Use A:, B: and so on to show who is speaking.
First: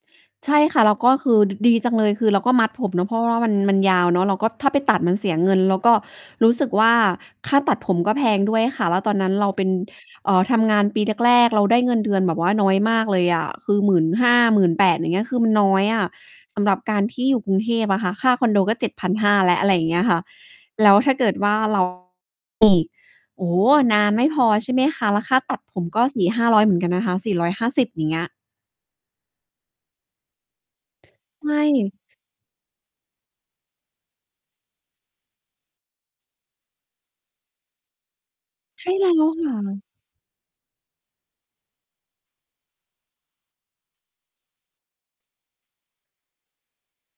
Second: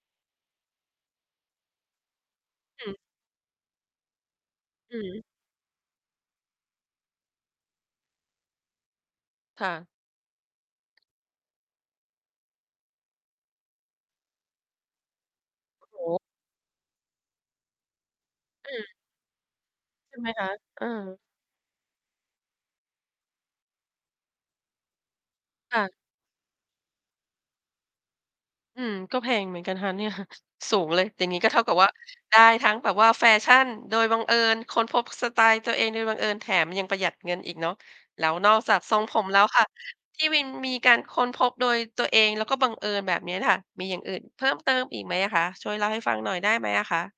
A: ใช่ค่ะ แล้วก็คือ ด ดีจังเลย คือเราก็มัด
B: อ
A: ผม
B: ืม
A: เนาะ เพราะว่า ว่ามัน มันยาวเนาะ เราก็ ถ้าไปต
B: อื
A: ัด
B: อฮ
A: มัน
B: ึ
A: เสียเงิน แล้วก็รู้สึกว่า ค่าตัดผมก็แพงด้วยค่ะ แล้วตอนนั้นเราเ
B: ค
A: ป็
B: ่
A: น
B: ะ
A: เอ่อ ทำงานปีแรก ๆ เราได้เงินเดือนแบบว่าน้อยมากเลยอะ คือ 15,000 18,000 อย่างเงี้ย คือมันน้อยอ
B: โอ้
A: ะ
B: โฮ
A: สำหรับการที่อยู่กรุงเทพอะค่ะ ค่าคอนโด
B: อ
A: ก็
B: ื
A: เจ็
B: ม
A: ดพันห้า แล้ว อะไรอย่างเงี้ยค
B: ใช
A: ่ะ
B: ่ไหมคะ? เอ
A: แ
B: อ
A: ล้วถ้าเกิดว่า เรา อีก โอ้โฮ นานไม่พอ ใช่ไหมคะ แล้วค่าตัด
B: ค
A: ผ
B: ่
A: ม
B: ะ
A: ก็ 400-500 เหมือนกันนะคะ 450 อย่างเงี้ย
B: อืม ก็แพงเหมือนกันนะคะ เนี่ย สูงเลย อย่างงี้
A: ใช
B: ก็เท่ากับว่า
A: ่
B: ได้ทั้งแบบว่าแฟชั่นโดยบังเอิญ ค้นพบสไตล์ตัวเองโดยบังเอิญ แถมยังประหยัดเงินอีกเนาะ แล้วนอกจาก
A: ใช่
B: ทรง
A: แล้
B: ผม
A: ว
B: แล้
A: ค
B: ว
A: ่
B: ค่ะ
A: ะ
B: ที่วินมีการค้นพบโดยตัวเอง แล้วก็บังเอิญแบบเนี้ยน่ะค่ะ มีอย่างอื่นเพิ่มเติมอีกไหมอะคะ? ช่วยเล่าให้ฟังหน่อยได้ไหมอะคะ?